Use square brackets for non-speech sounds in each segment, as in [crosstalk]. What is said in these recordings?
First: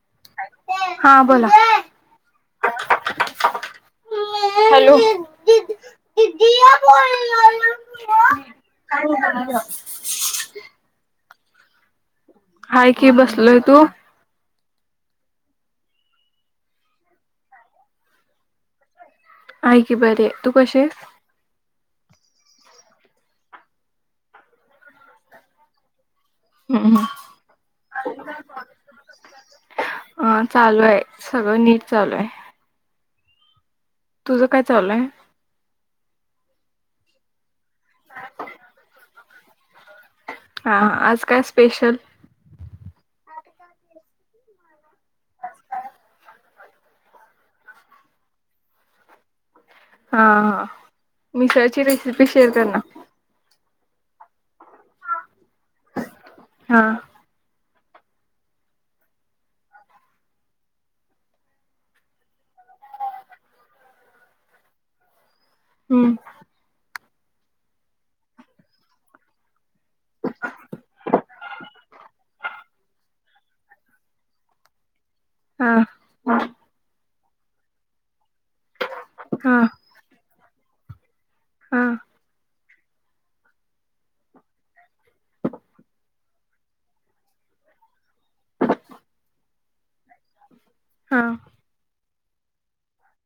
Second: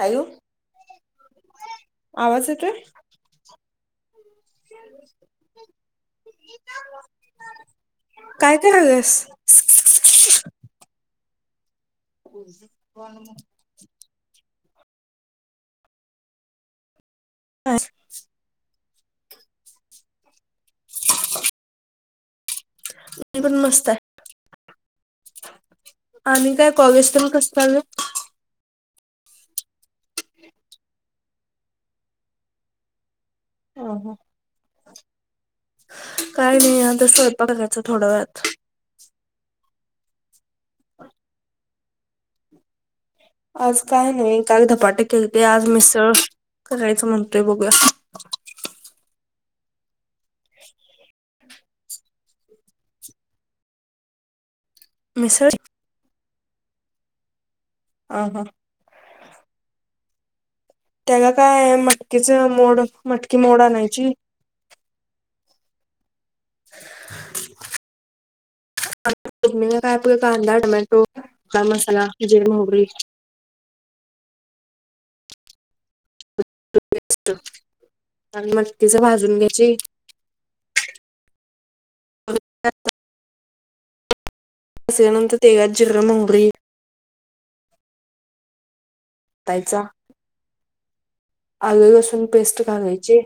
Hello हा बोला. आवाज येतोय? हॅलो! [inaudible] काय करायल्यास? हाय की बसलोय तू. असंच आहे की बरी आहे. तू कशी आहेस? मी पण मस्त आहे. आणि काय कॉलेज तेन कसं चाललंय. ह [inaudible] अं चालू आहे सगळं नीट चालू आहे. तुझं काय चालू आहे. काय नाही आता स्वयंपाक करायचा थोड्या वेळात. हा आज काय स्पेशल? आज काय नाही काल धपाटे केलते आज मिसळ करायचं म्हणतोय बघूया. हा हा मिसळची रेसिपी शेअर कर ना. मिसळं? हा. ह हां. त्या काय मटकीचं मोड मटकी मोड आणायची. हम्म, फोडणीला काय आपलं कांदा टोमॅटो काय मसाला जिरं मोहरी. हा ह. मग तिचं भाजून हा घ्यायची. [inaudible] हा हो [inaudible] अससनंत तेल जिरा मोरी [inaudible] ताईचा. हा. आल लसुन पेस्ट घालायची.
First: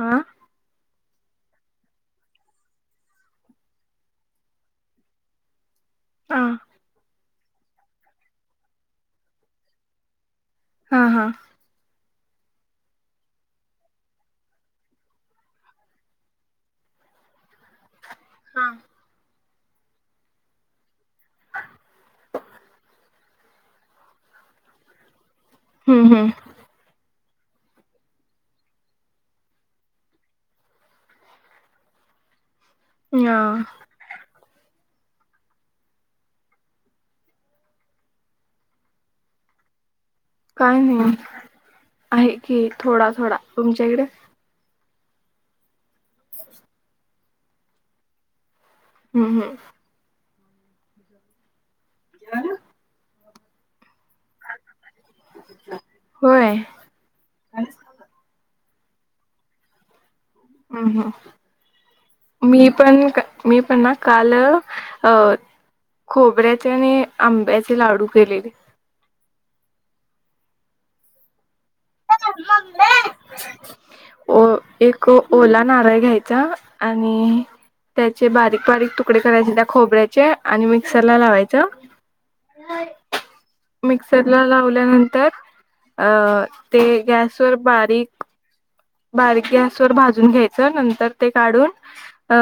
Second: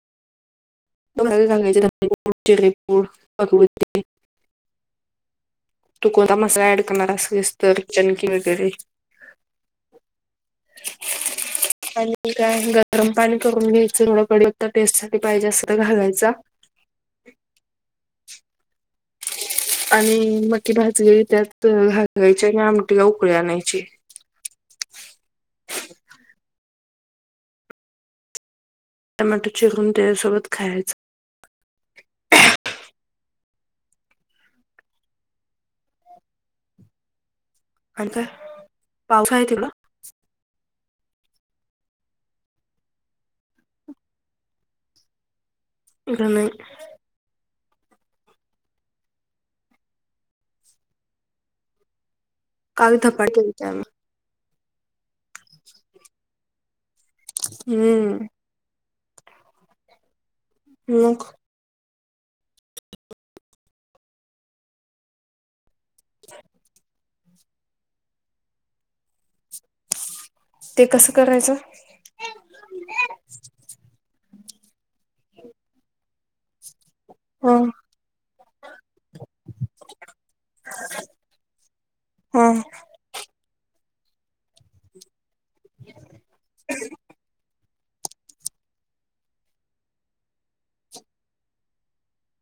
हा सांगायचेपूड चिपूड पगवती [inaudible] तू कोणता हा मस् ऍड करणार असेस तर चनकी वगैरे [inaudible] हा हा. आणि काय गरम पाणी करून घ्यायचं थोडं कडता पेस्टसाठी पाहिजे असत घालायचा. हा. आणि मटकी भाजीत त्यात घालायची आणि आमटी उकळी आणायची. हम् हम् टमॅटो चिकून त्या सोबत खायचं. ह. आता पाऊस आहे तिकडं? काय नाही आहे की थोडा - थोडा तुमच्याकडे? ऐवढा नाहीय. हम्म हम् या लाल धपाटे केले आम्ही. होय. हम्म, हम् ह मग मी पण मी पण ना काल अ खोबऱ्याचे आणि आंब्याचे लाडू केलेले. ते कसं करायचं? अ - एक ओला नारळ आहे घ्यायचा. आणि हं त्याचे बारीक- बारीक तुकडे करायचे त्या खोबऱ्याचे आणि मिक्सरला लावायचं. हं मिक्सरला लावल्यानंतर अ ते गॅसवर बारीक बारीक गॅस वर भाजून घ्यायचं नंतर ते काढून. अ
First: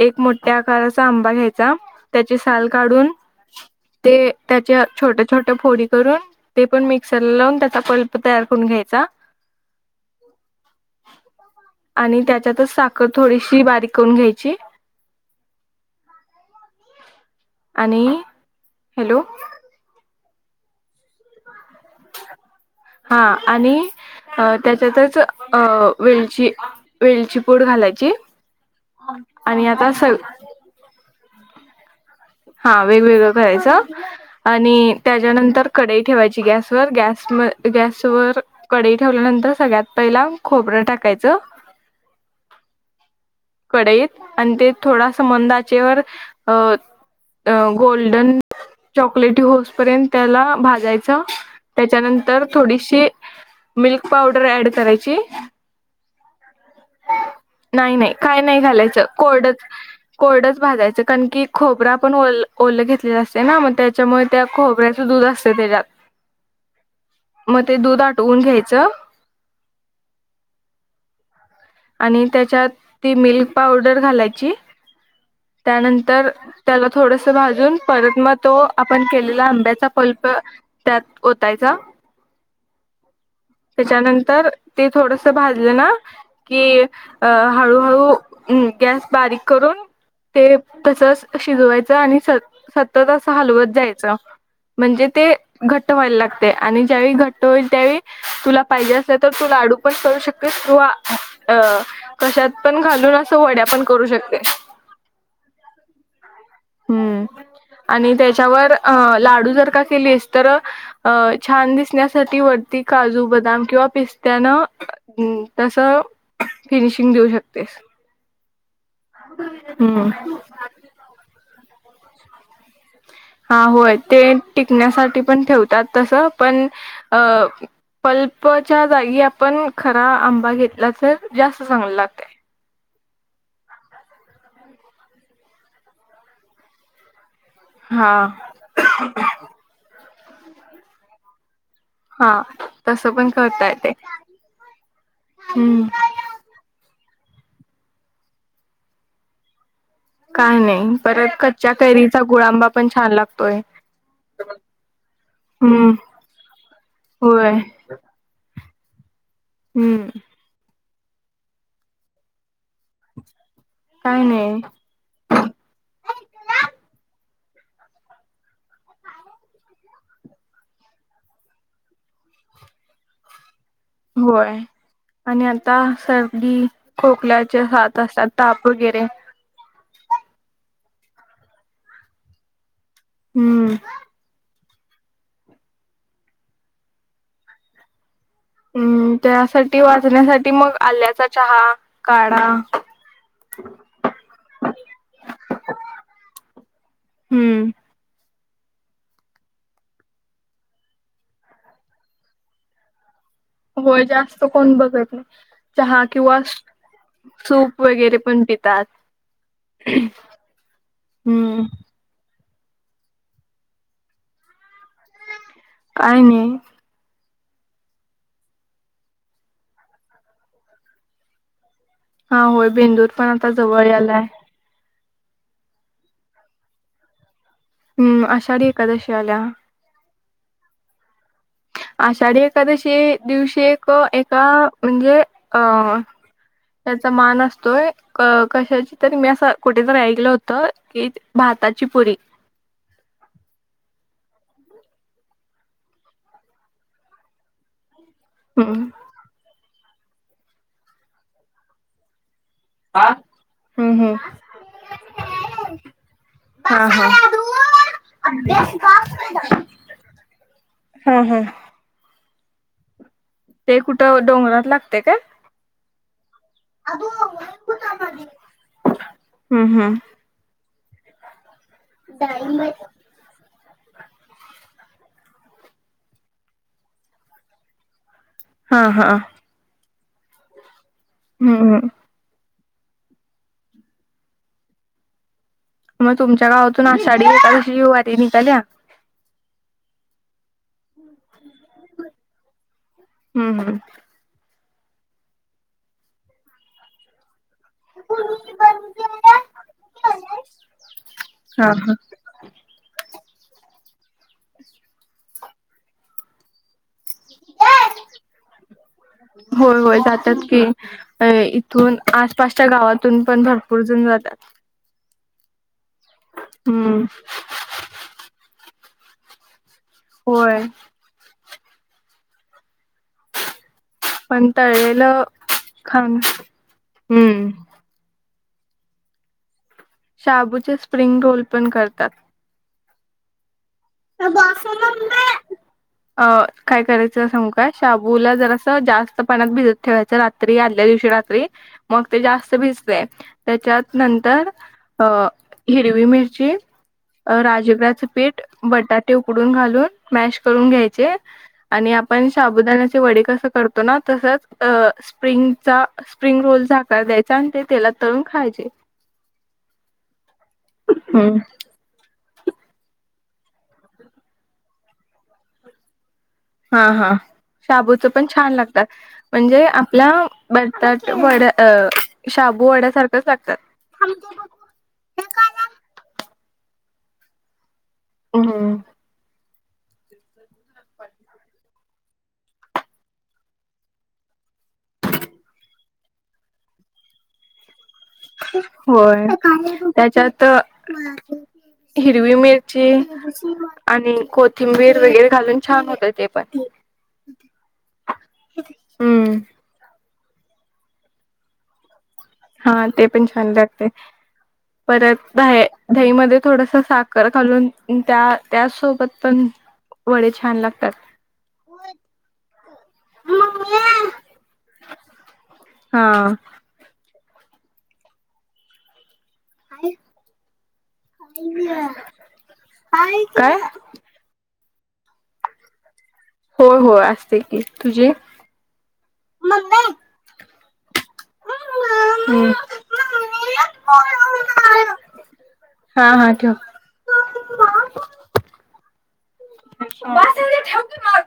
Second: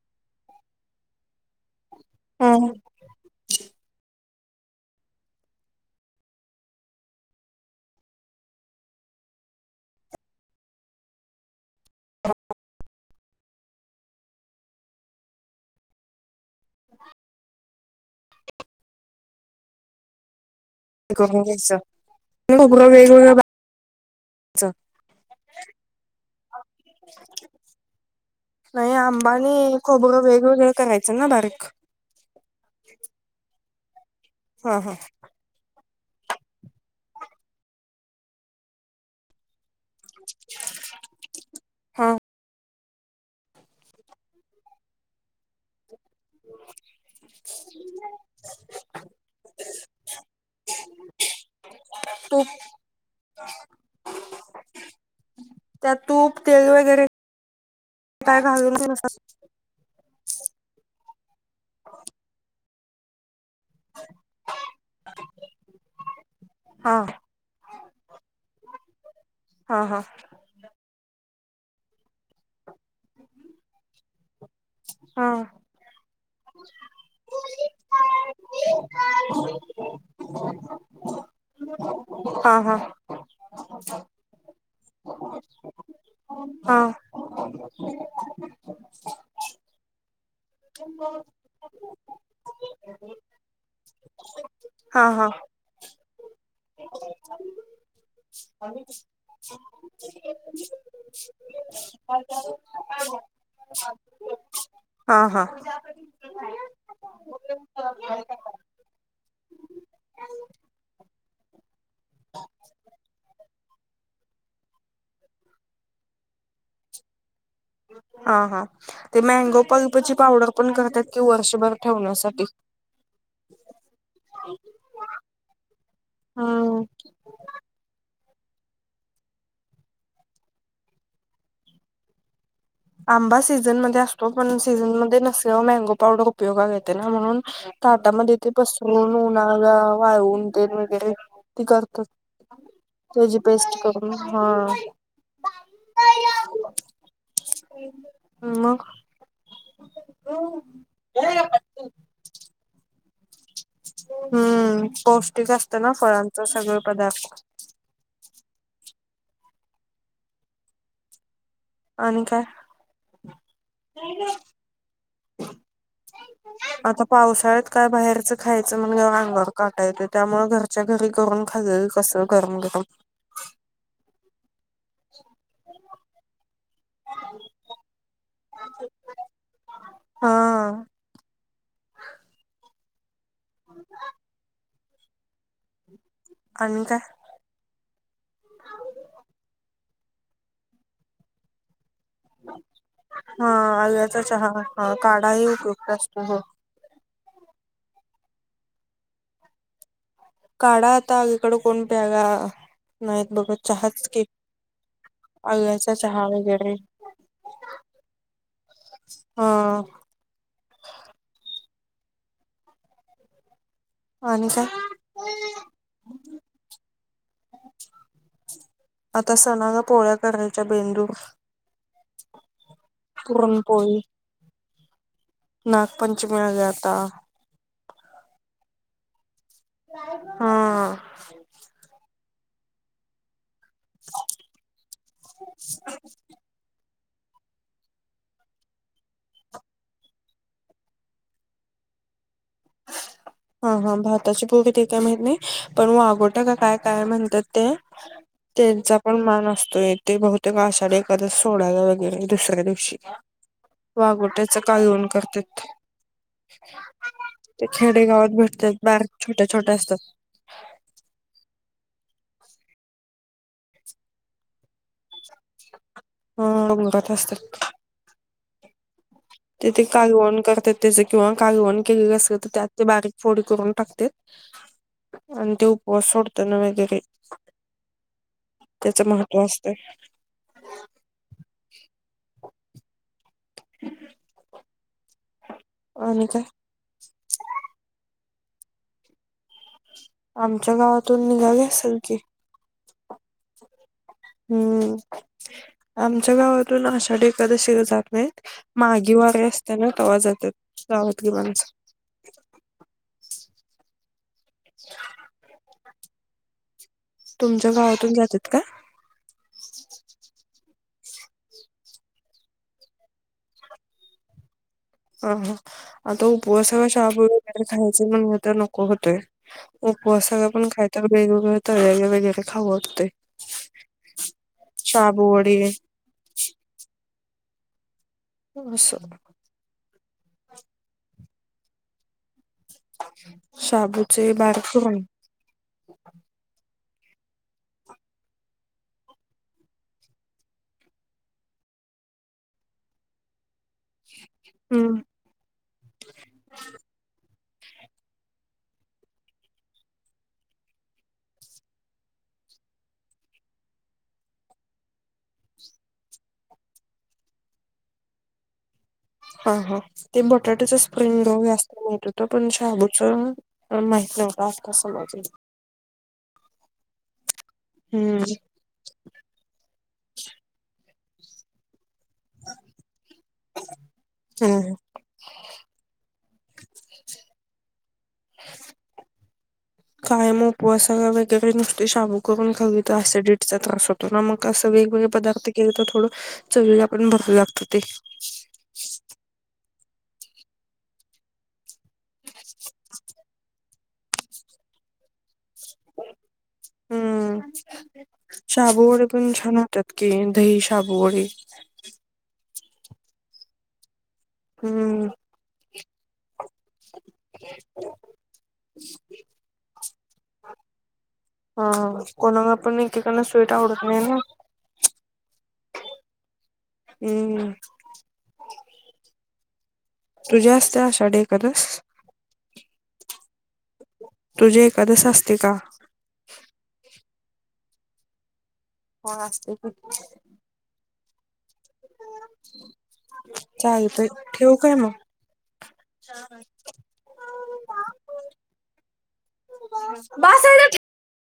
एक मोठ्या आकाराचा आंबा घ्यायचा त्याची हं साल काढून ते त्याच्या छोट्या छोट्या फोडी करून ते पण मिक्सरला लावून त्याचा पल्प तयार करून घ्यायचा आणि त्याच्यातच साखर थोडीशी बारीक करून घ्यायची आणि हॅलो [unintelligible] वेगवेगळ [unintelligible] अह त्याच्यातच अह वेलची वेलची पुड घालायची नाही आंबा आणि हे आता स खोबरं वेगवेगळं करायचं ना बारीक हा वेगवेगळं करायचं हा आणि हा त्याच्यानंतर कडई ठेवायची गॅसवर गॅस गॅसवर कडई ठेवल्यानंतर सगळ्यात पहिला खोबरं टाकायचं हा कढईत आणि ते थोड असं मंद आचेवा अह अह गोल्डन चॉकलेटी हाईस पर्यंत त्याला भाजायचं त्याच्यानंतर तूप थोडीशी मिल्क पावडर ऍड करायची त्या तूप, तेल वगैरे नाही नाही काय नाही घालून घालायचं नसतात. कोरडच कोरडच भाजायचं कारण की खोबरं आपण ओ ओल घेतलेलं असते ना मग त्या च्यामुळे त्या खोबऱ्याच दूध असते त्याच्यात हा. मग ते दूध आटवून घ्यायचं हा हा. आणि त्याच्यात ती मिल्क पावडर घालायची. हा. त्यानंतर त्याला थोडस भाजून परत मग तो आपण केलेला आंब्याचा पल्प त्यात ओतायचा. हा हा. त्याच्यानंतर ते थोडस भाजलं ना की हा अह हळूहळू अम गॅस बारीक करून ते तसच शिजवायचं आणि स सतत अस हलवत जायचं हा म्हणजे हा ते घट्ट व्हायला लागतय आणि ज्यावेळी घट्ट होईल त्यावेळी तुला पाहिजे असलं तर तू लाडू पण करू शकतेस किंवा अ [inaudible] कशात पण घालून असं वड्या पण करू शकतय. हा हा हम्म आणि त्याच्यावर अह लाडू जर का केलीस तर अह छान दिसण्यासाठी वर काजू, बदाम किंवा पिस्त्यान तस फिनिशिंग देऊ शकतेस. हा हा ते मॅगो हम्म पल्पची पावडर पण करत्यात कि वर्षभर ठेवण्यासाठी. हा होय, ते टिकण्यासाठी पण ठेवतात तस पण हम्म अह पल्पच्या जागी आपण खरा आंबा घेतला तर जास्त चांगल लागतय. आंबा सीझन मध्ये असतो पण सीझनमध्ये नसल्यावर मँगो पावडर उपयोगात येते ना म्हणून हा ताटामध्ये ते पसरून उन्हाळ्याला वाळून ते वगैरे तती कर तात हा तसं पण त्याची करता पेस्ट येते करून हा हम्म हम्म मग काय नाही, परत कच्च्या कैरीचा गुळांबा पण छान लाग हम्म पौष्टिक असतं हम्म ना फळांच सगळ पदार्थ होय हम्म आणि काय? काय नाही [unintelligible] आता पावसाळ्यात काय बाहेरचं खायचं म्हणजे अंगावर काटा येतोय त्यामुळे घर च्या घरी करून खाल्लेल कस गरम- गरम होय आणि आता सर्दी, खोकल्याचे साथ असतात ताप वगैरे हा हम्म आणि काय? हम्म त्यासाठी वाचण्यासाठी मग आल्याचा चहा काढा हा आल्याचा चहा हा काढा ही उपयुक्त असतो हो हम्म काढा आता अलिकड कोण प्यायला नाहीत बघत. होय चहाच की जास्त कोण बघत नाही आल्याचा चहा किंवा वगैरे सूप वगैरे पण पितात हा हम्म आणि काय? काही नाही [inaudible] आता सणाला पोळ्या करायच्या बेंदूर हा होय बेंदूर पण आता जवळ यालाय नागपंचमीला आली आता हम आषाढी एकादशी आल्या हा आषाढी एकादशी दिवशी एक एका म्हणजे अ त्याचा मान असतोय कशाची तरी मी असं कुठेेतरी ऐकलं होत की भाताची पुरी हा- हा भाताची पूरी ते काय माहित नाही पण वागोटा का काय- काय म्हणत्यात ते हम्म त्यांचा पण मान असतोय ते बहुतेक आषाढ एकादस सोडायला वगैरे दुसऱ्या दि शी हम्म हम्म वागोट्याच कालवण करत्यात. हा हा ते खेडेगावात भेटतात बार छोट्या- छोट्या असत्यात. हा हा ते कुठं डोंगरात लागते काय हं डोंगरात आसतात ते हम्म ते हम्म कालवण करतात त्याच किंवा कालवण केलेलं असेल तर त्यात ते बारिक फोडी करून टाकतेत आणि ते उपवास सोडत ना वगैरे हा त्याच हा महत्त्व असतय हम् हम मग आणि काय तुमच्या गावातून आषाढी एकादशीची वारी निघाल्या आमच्या गावातून निघाली असलं की हम्म हम्म हम्म आमच्या गावातून आषाढी एखादशी जात नाही माघी वारी असत्याना तवा जातात गावातली हा माणसं हा [inaudible] तुमच्या गावातून जातात का? होय होय जातात की अ इथून आसपासच्या गावातून पण भरपूर जन जातात हा हा आता उपवासाला हम्म शाबू वगैरे खायच म्हण तर नको होतय उपवा सगळ होय पण खाय तर वेगवेगळे तर वेगळे वेगैळे खाऊत होते पण तळेलेलं खाान हम्म [inaudible] शाबूचे स्प्रिंग रोल पण करतात शबूचे बाारक काय करायचं सग काय शाबूला जर अस जास्त पाण्यातत भिजत ठेवायचं आदल्या दिवशी रात्री मग ते जास्त भिजते त्याच्या तर हम्म. अ हिरवी मिरची, राजग्र्याचं पीठ बटाटे उकडून घालून मॅश करून घ्यायचे आणि आपण साबुदाण्याचे वडी कसं करतो ना तसच अ स्प्रिंगचा स्प्रिंग रोल झाकार द्यायचा आणि तेलात तळून खायचे. हा हा, ते बटाट्याचा स्प्रिंग हम्म रोल असत माहित होत पण शहाबूच माहित नव्हतं आता समाजाला हा हा शाबूचं हम्म पण छान लागतात म्हणजे आपल्या बटताट वड्या शाबू वड्यासारखच लागतात हम हम काय मग उपवासाला वगैरे नुसते शाबू करून खवीि तर ऍसिडिटी चा त्रास होतो ना मग कसं वेगवेगळे पदार्थ गेले तर थोडं चवीला पण भरव लागत ते होय त्याच्यात हिरवी मिेर आणि कोथिंबीर वगैरे घालून छान होत ते पण, हम्म शाबूवडे पण हम्म. छान होतात दही, साबु वडे हा ते पण छान लागतय हम्म परत द दही मध्ये थोडस साखर घालून त्या त्या सोबत पण वडे छान लागतात. हा कोणाला पण एकेकाना स्विट आवडत नाही ना. हा, हम्म. काय? तुझ्या असते आषाढ एकारस काय? तुझे एखादस असते का? हो हो असते की तुझी- हो असते कि हम्म. चालतंय ठेवू काय मग? हा हा ठेव [unintelligible] [unintelligible] बास झालं ठेव की मग.